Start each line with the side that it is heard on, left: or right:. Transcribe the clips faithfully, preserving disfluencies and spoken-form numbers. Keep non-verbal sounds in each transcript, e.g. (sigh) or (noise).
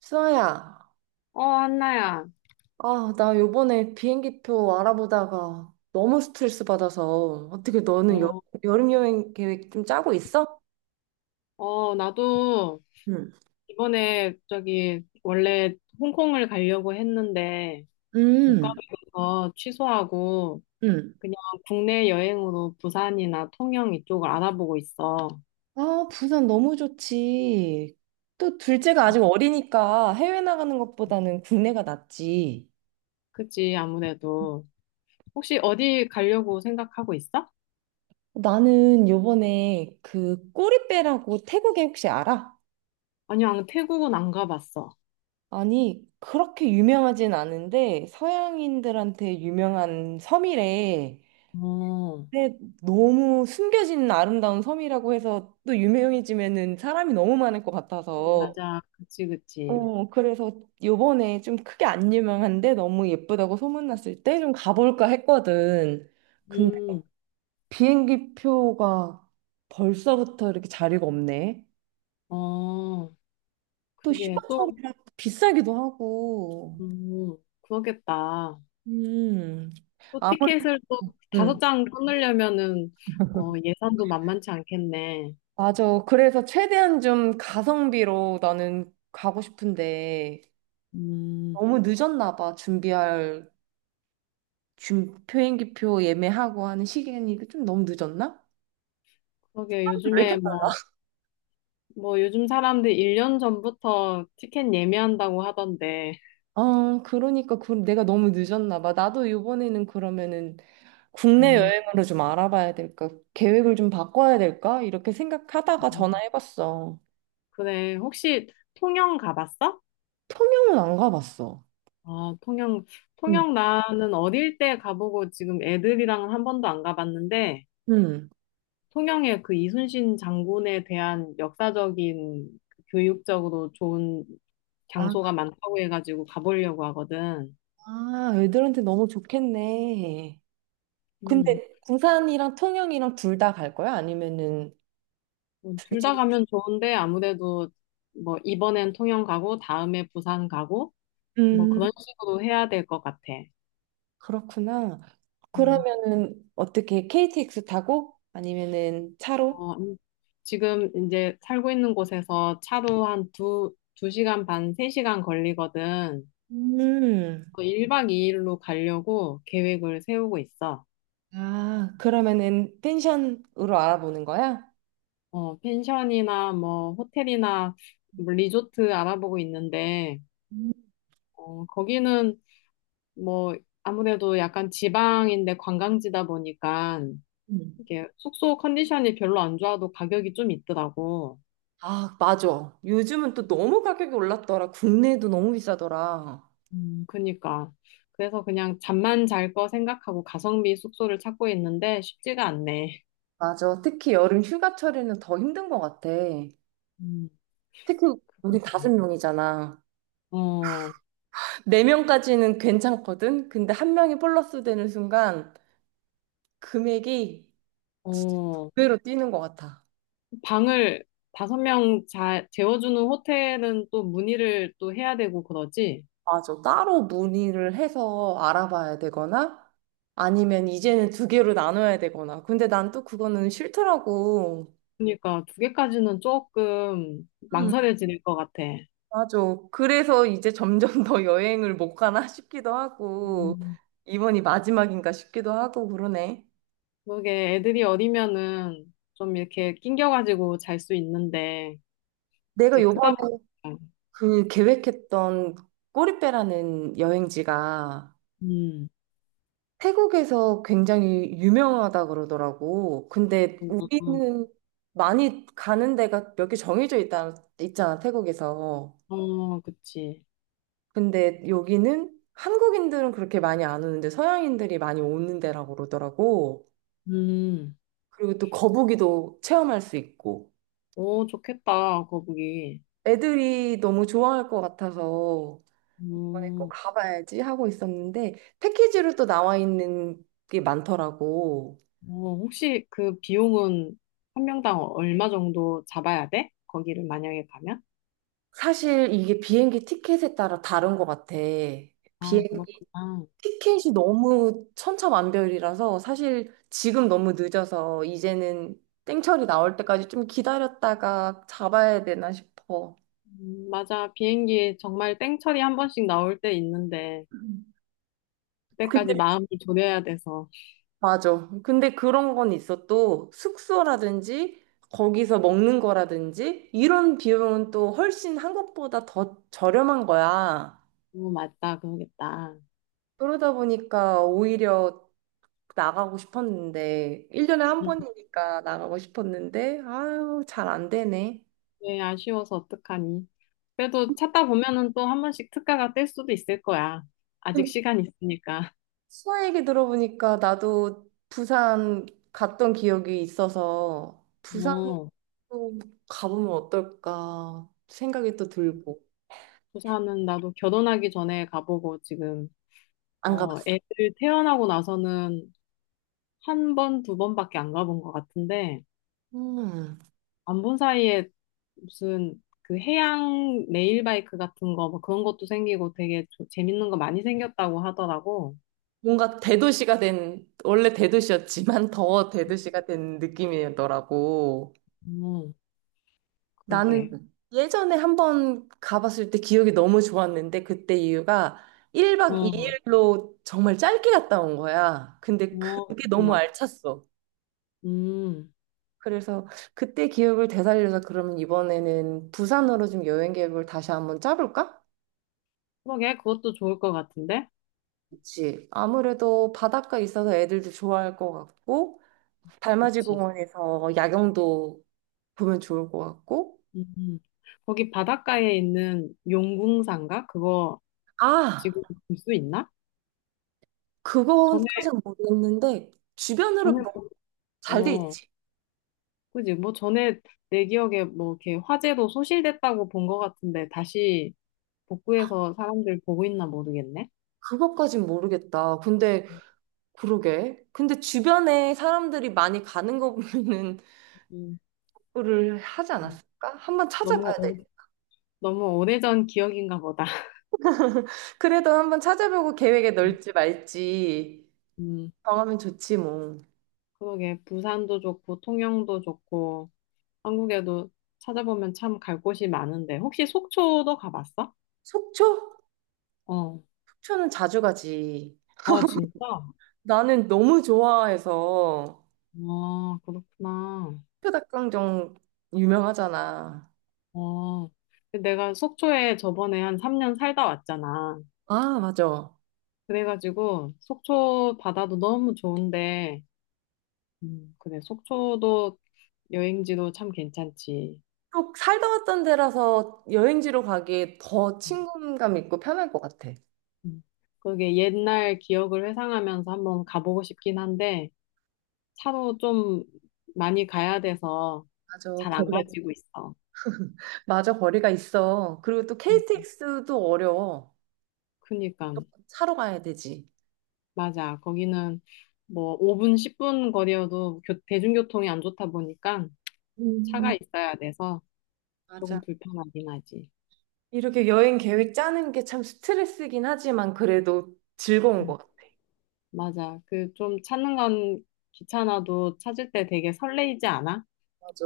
right: 수아야,
left: 어, 한나야.
right: 아, 나 요번에 비행기표 알아보다가 너무 스트레스 받아서 어떻게 너는 여,
left: 어,
right: 여름 여행 계획 좀 짜고 있어?
left: 어, 나도
right: 응,
left: 이번에 저기 원래 홍콩을 가려고 했는데 못
right: 음,
left: 가게 돼서 취소하고
right: 음.
left: 그냥 국내 여행으로 부산이나 통영 이쪽을 알아보고 있어.
right: 아, 부산 너무 좋지. 또 둘째가 아직 어리니까 해외 나가는 것보다는 국내가 낫지.
left: 그치, 아무래도. 혹시 어디 가려고 생각하고 있어?
right: 나는 요번에 그 꼬리빼라고 태국에 혹시 알아?
left: 아니, 안, 태국은 안 가봤어.
right: 아니, 그렇게 유명하진 않은데 서양인들한테 유명한 섬이래.
left: 어,
right: 근데 너무 숨겨진 아름다운 섬이라고 해서 또 유명해지면은 사람이 너무 많을 것 같아서
left: 맞아. 그치, 그치.
right: 어 그래서 요번에 좀 크게 안 유명한데 너무 예쁘다고 소문났을 때 좀 가볼까 했거든. 근데
left: 음,
right: 비행기 표가 벌써부터 이렇게 자리가 없네.
left: 어,
right: 또
left: 그게 또,
right: 휴가철이라 비싸기도 하고.
left: 음, 그러겠다.
right: 음.
left: 또
right: 아무래도
left: 티켓을 또 다섯
right: 음.
left: 장 끊으려면은 어, 예산도 만만치 않겠네.
right: 맞아. 그래서 최대한 좀 가성비로 나는 가고 싶은데
left: 음,
right: 너무 늦었나 봐. 준비할 준 비행기표 예매하고 하는 시간이 좀 너무 늦었나?
left: 그러게
right: 왜 이렇게
left: 요즘에
right: 빨라?
left: 뭐, 뭐 요즘 사람들 일 년 전부터 티켓 예매한다고 하던데.
right: 어, 그러니까 그, 내가 너무 늦었나 봐. 나도 이번에는 그러면은 국내
left: 음.
right: 여행으로 좀 알아봐야 될까? 계획을 좀 바꿔야 될까? 이렇게 생각하다가 전화해봤어.
left: 그래, 혹시 통영 가봤어?
right: 통영은 안 가봤어.
left: 아, 통영,
right: 응,
left: 통영 나는 어릴 때 가보고 지금 애들이랑 한 번도 안 가봤는데,
right: 응.
left: 통영의 그 이순신 장군에 대한 역사적인 그 교육적으로 좋은
right: 아,
left: 장소가 많다고 해가지고 가보려고 하거든.
right: 아, 애들한테 너무 좋겠네.
left: 음.
right: 근데 부산이랑 통영이랑 둘 다 갈 거야? 아니면은 둘
left: 둘
right: 중?
left: 다 가면 좋은데 아무래도 뭐 이번엔 통영 가고 다음에 부산 가고 뭐 그런 식으로 해야 될 것 같아.
right: 그렇구나.
left: 음.
right: 그러면은 어떻게 케이티엑스 타고 아니면은 차로?
left: 어, 음, 지금 이제 살고 있는 곳에서 차로 한 두, 두 시간 반, 세 시간 걸리거든.
right: 음.
left: 그 일 1박 이 일로 가려고 계획을 세우고 있어.
right: 아, 그러면은 펜션으로 알아보는 거야?
left: 어, 펜션이나 뭐 호텔이나 뭐 리조트 알아보고 있는데, 어, 거기는 뭐 아무래도 약간 지방인데 관광지다 보니까
right: 음.
left: 이게 숙소 컨디션이 별로 안 좋아도 가격이 좀 있더라고.
right: 아, 맞아. 요즘은 또 너무 가격이 올랐더라. 국내도 너무 비싸더라.
left: 음, 그니까. 그래서 그냥 잠만 잘 거 생각하고 가성비 숙소를 찾고 있는데 쉽지가 않네.
right: 맞아. 특히 여름 휴가철에는 더 힘든 것 같아.
left: 음.
right: 특히 우리 다섯 명이잖아.
left: 어,
right: 네 명까지는 괜찮거든. 근데 한 명이 플러스 되는 순간 금액이 두
left: 어,
right: 배로 뛰는 것 같아.
left: 방을 다섯 명 자, 재워주는 호텔은 또 문의를 또 해야 되고 그러지?
right: 맞아. 따로 문의를 해서 알아봐야 되거나 아니면 이제는 두 개로 나눠야 되거나. 근데 난 또 그거는 싫더라고.
left: 그러니까 두 개까지는 조금
right: 음.
left: 망설여질 것 같아.
right: 맞아. 그래서 이제 점점 더 여행을 못 가나 싶기도 하고
left: 음,
right: 이번이 마지막인가 싶기도 하고 그러네.
left: 그게 애들이 어리면은 좀 이렇게 낑겨가지고 잘 수 있는데
right: 내가
left: 이제
right: 요번에
left: 크다 보니까
right: 그 계획했던 꼬리빼라는 여행지가
left: 음,
right: 태국에서 굉장히 유명하다 그러더라고. 근데
left: 음, 음,
right: 우리는 많이 가는 데가 몇 개 정해져 있다, 있잖아, 태국에서.
left: 어, 그치.
right: 근데 여기는 한국인들은 그렇게 많이 안 오는데 서양인들이 많이 오는 데라고 그러더라고.
left: 음.
right: 그리고 또 거북이도 체험할 수 있고.
left: 오, 좋겠다, 거북이.
right: 애들이 너무 좋아할 것 같아서 이번에 꼭
left: 음,
right: 가봐야지 하고 있었는데 패키지로 또 나와 있는 게 많더라고.
left: 어, 혹시 그 비용은 한 명당 얼마 정도 잡아야 돼? 거기를 만약에 가면?
right: 사실 이게 비행기 티켓에 따라 다른 것 같아.
left: 아,
right: 비행기
left: 그렇구나.
right: 티켓이 너무 천차만별이라서 사실 지금 너무 늦어서 이제는 땡처리 나올 때까지 좀 기다렸다가 잡아야 되나 싶어.
left: 음, 맞아. 비행기 정말 땡처리 한 번씩 나올 때 있는데
right: 음.
left: 그때까지
right: 근데
left: 마음을 졸여야 돼서
right: 맞아. 근데 그런 건 있어. 또 숙소라든지 거기서 먹는 거라든지 이런 비용은 또 훨씬 한국보다 더 저렴한 거야.
left: 너무 맞다 그러겠다.
right: 그러다 보니까 오히려 나가고 싶었는데, 일 년에 한
left: 음,
right: 번이니까 나가고 싶었는데, 아유, 잘 안 되네.
left: 네, 아쉬워서 어떡하니. 그래도 찾다 보면은 또 한 번씩 특가가 뜰 수도 있을 거야. 아직
right: 근데
left: 시간 있으니까.
right: 수아 얘기 들어보니까 나도 부산 갔던 기억이 있어서, 부산도
left: 어,
right: 가보면 어떨까 생각이 또 들고,
left: 부산은 나도 결혼하기 전에 가보고 지금
right: 안
left: 어,
right: 가봤어.
left: 애들 태어나고 나서는 한 번, 두 번밖에 안 가본 것 같은데
right: 음,
left: 안 본 사이에 무슨 그 해양 레일바이크 같은 거 뭐 그런 것도 생기고 되게 조- 재밌는 거 많이 생겼다고 하더라고.
right: 뭔가 대도시가 된, 원래 대도시였지만 더 대도시가 된 느낌이더라고.
left: 음, 그러게.
right: 나는 예전에 한번 가봤을 때 기억이 너무 좋았는데 그때 이유가 일 박
left: 어,
right: 이 일로 정말 짧게 갔다 온 거야. 근데
left: 어,
right: 그게 너무
left: 그랬구나.
right: 알찼어.
left: 음,
right: 그래서 그때 기억을 되살려서 그러면 이번에는 부산으로 좀 여행 계획을 다시 한번 짜볼까?
left: 그러게, 그것도 좋을 것 같은데?
right: 그치. 아무래도 바닷가 있어서 애들도 좋아할 것 같고, 달맞이
left: 그치.
right: 공원에서 야경도 보면 좋을 것 같고,
left: 음, 거기 바닷가에 있는 용궁산가? 그거
right: 아,
left: 지금 볼 수 있나? 전에,
right: 그거까진 모르겠는데, 주변으로
left: 전에,
right: 뭐
left: 뭐-
right: 잘돼
left: 어,
right: 있지?
left: 그지. 뭐 전에 내 기억에 뭐 이렇게 화재로 소실됐다고 본 것 같은데 다시 복구해서 사람들 보고 있나 모르겠네.
right: 그것까진 모르겠다. 근데 그러게. 근데 주변에 사람들이 많이 가는 거 보면은
left: 음,
right: 그거를 하지
left: 음.
right: 않았을까? 한번
left: 너무,
right: 찾아봐야 돼.
left: 오- 너무 오래전 기억인가 보다.
right: (laughs) 그래도 한번 찾아보고 계획에 넣을지
left: (laughs)
right: 말지
left: 음,
right: 정하면 좋지 뭐.
left: 그러게. 부산도 좋고, 통영도 좋고, 한국에도 찾아보면 참 갈 곳이 많은데. 혹시 속초도 가봤어?
right: 속초?
left: 어.
right: 속초는 자주 가지.
left: 아, 진짜?
right: 나는 너무 좋아해서
left: 아, 그렇구나.
right: 속초 닭강정 유명하잖아.
left: 어. 근데 내가 속초에 저번에 한 삼 년 살다 왔잖아.
right: 아, 맞아.
left: 그래가지고 속초 바다도 너무 좋은데, 음, 그래. 속초도 여행지도 참 괜찮지.
right: 또 살다 왔던 데라서 여행지로 가기에 더
left: 음,
right: 친근감 있고 편할 것 같아.
left: 음. 그게 옛날 기억을 회상하면서 한번 가보고 싶긴 한데, 차로 좀 많이 가야 돼서
right: 맞아.
left: 잘 안
right: 거기가
left: 가지고 있어.
right: 맞아, 거리가 있어. 그리고 또 케이티엑스도 어려워.
left: 그니까
right: 차로 가야 되지.
left: 맞아. 거기는 뭐 오 분, 십 분 거리여도 교- 대중교통이 안 좋다 보니까 차가
right: 음.
left: 있어야 돼서 조금
right: 맞아.
left: 불편하긴 하지.
right: 이렇게 여행 계획 짜는 게 참 스트레스긴 하지만 그래도 즐거운
left: 음,
right: 것 같아.
left: 맞아. 그 좀 찾는 건 귀찮아도 찾을 때 되게 설레이지 않아?
right: 맞아.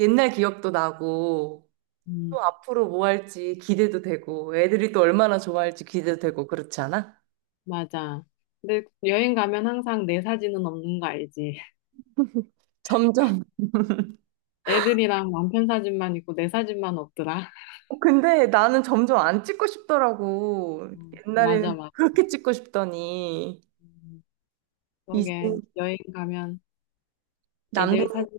right: 옛날 기억도 나고,
left: 음,
right: 또 앞으로 뭐 할지 기대도 되고, 애들이 또 얼마나 좋아할지 기대도 되고, 그렇지 않아?
left: 맞아. 근데 여행 가면 항상 내 사진은 없는 거 알지? (laughs)
right: 점점.
left: 애들이랑 남편 사진만 있고 내 사진만 없더라. (laughs)
right: (laughs) 근데 나는 점점 안 찍고 싶더라고.
left: 어, 맞아,
right: 옛날에는
left: 맞아.
right: 그렇게 찍고 싶더니,
left: 음,
right: 이제
left: 그러게 여행 가면 애들 사진,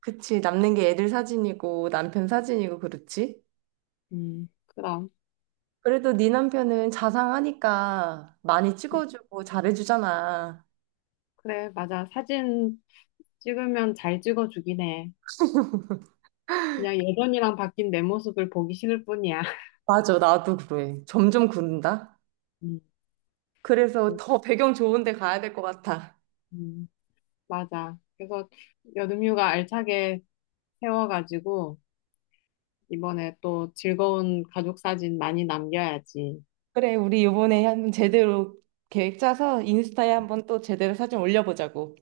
right: 그치, 남는 게 애들 사진이고 남편 사진이고 그렇지?
left: 음, 그럼.
right: 그래도 네 남편은 자상하니까 많이 찍어주고 잘해주잖아.
left: 그래, 맞아. 사진 찍으면 잘 찍어주긴 해. 그냥 예전이랑 바뀐 내 모습을 보기 싫을 뿐이야. (laughs)
right: 맞아, 나도 그래. 점점 그런다.
left: 음,
right: 그래서 더 배경 좋은 데 가야 될 것 같아.
left: 음, 맞아. 그래서 여름휴가 알차게 세워가지고 이번에 또 즐거운 가족 사진 많이 남겨야지.
right: 그래, 우리 이번에 한번 제대로 계획 짜서 인스타에 한번 또 제대로 사진 올려보자고.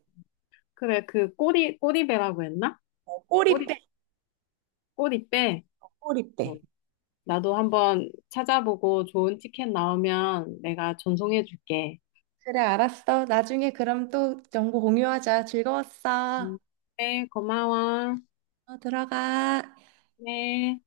left: 그래, 그 꼬리, 꼬리배라고 했나?
right: 어,
left: 꼬리,
right: 꼬리빼,
left: 꼬리배?
right: 꼬리빼.
left: 어, 나도 한번 찾아보고 좋은 티켓 나오면 내가 전송해줄게.
right: 그래, 알았어. 나중에 그럼 또 정보 공유하자. 즐거웠어.
left: 음, 네, 고마워.
right: 어, 들어가.
left: 네.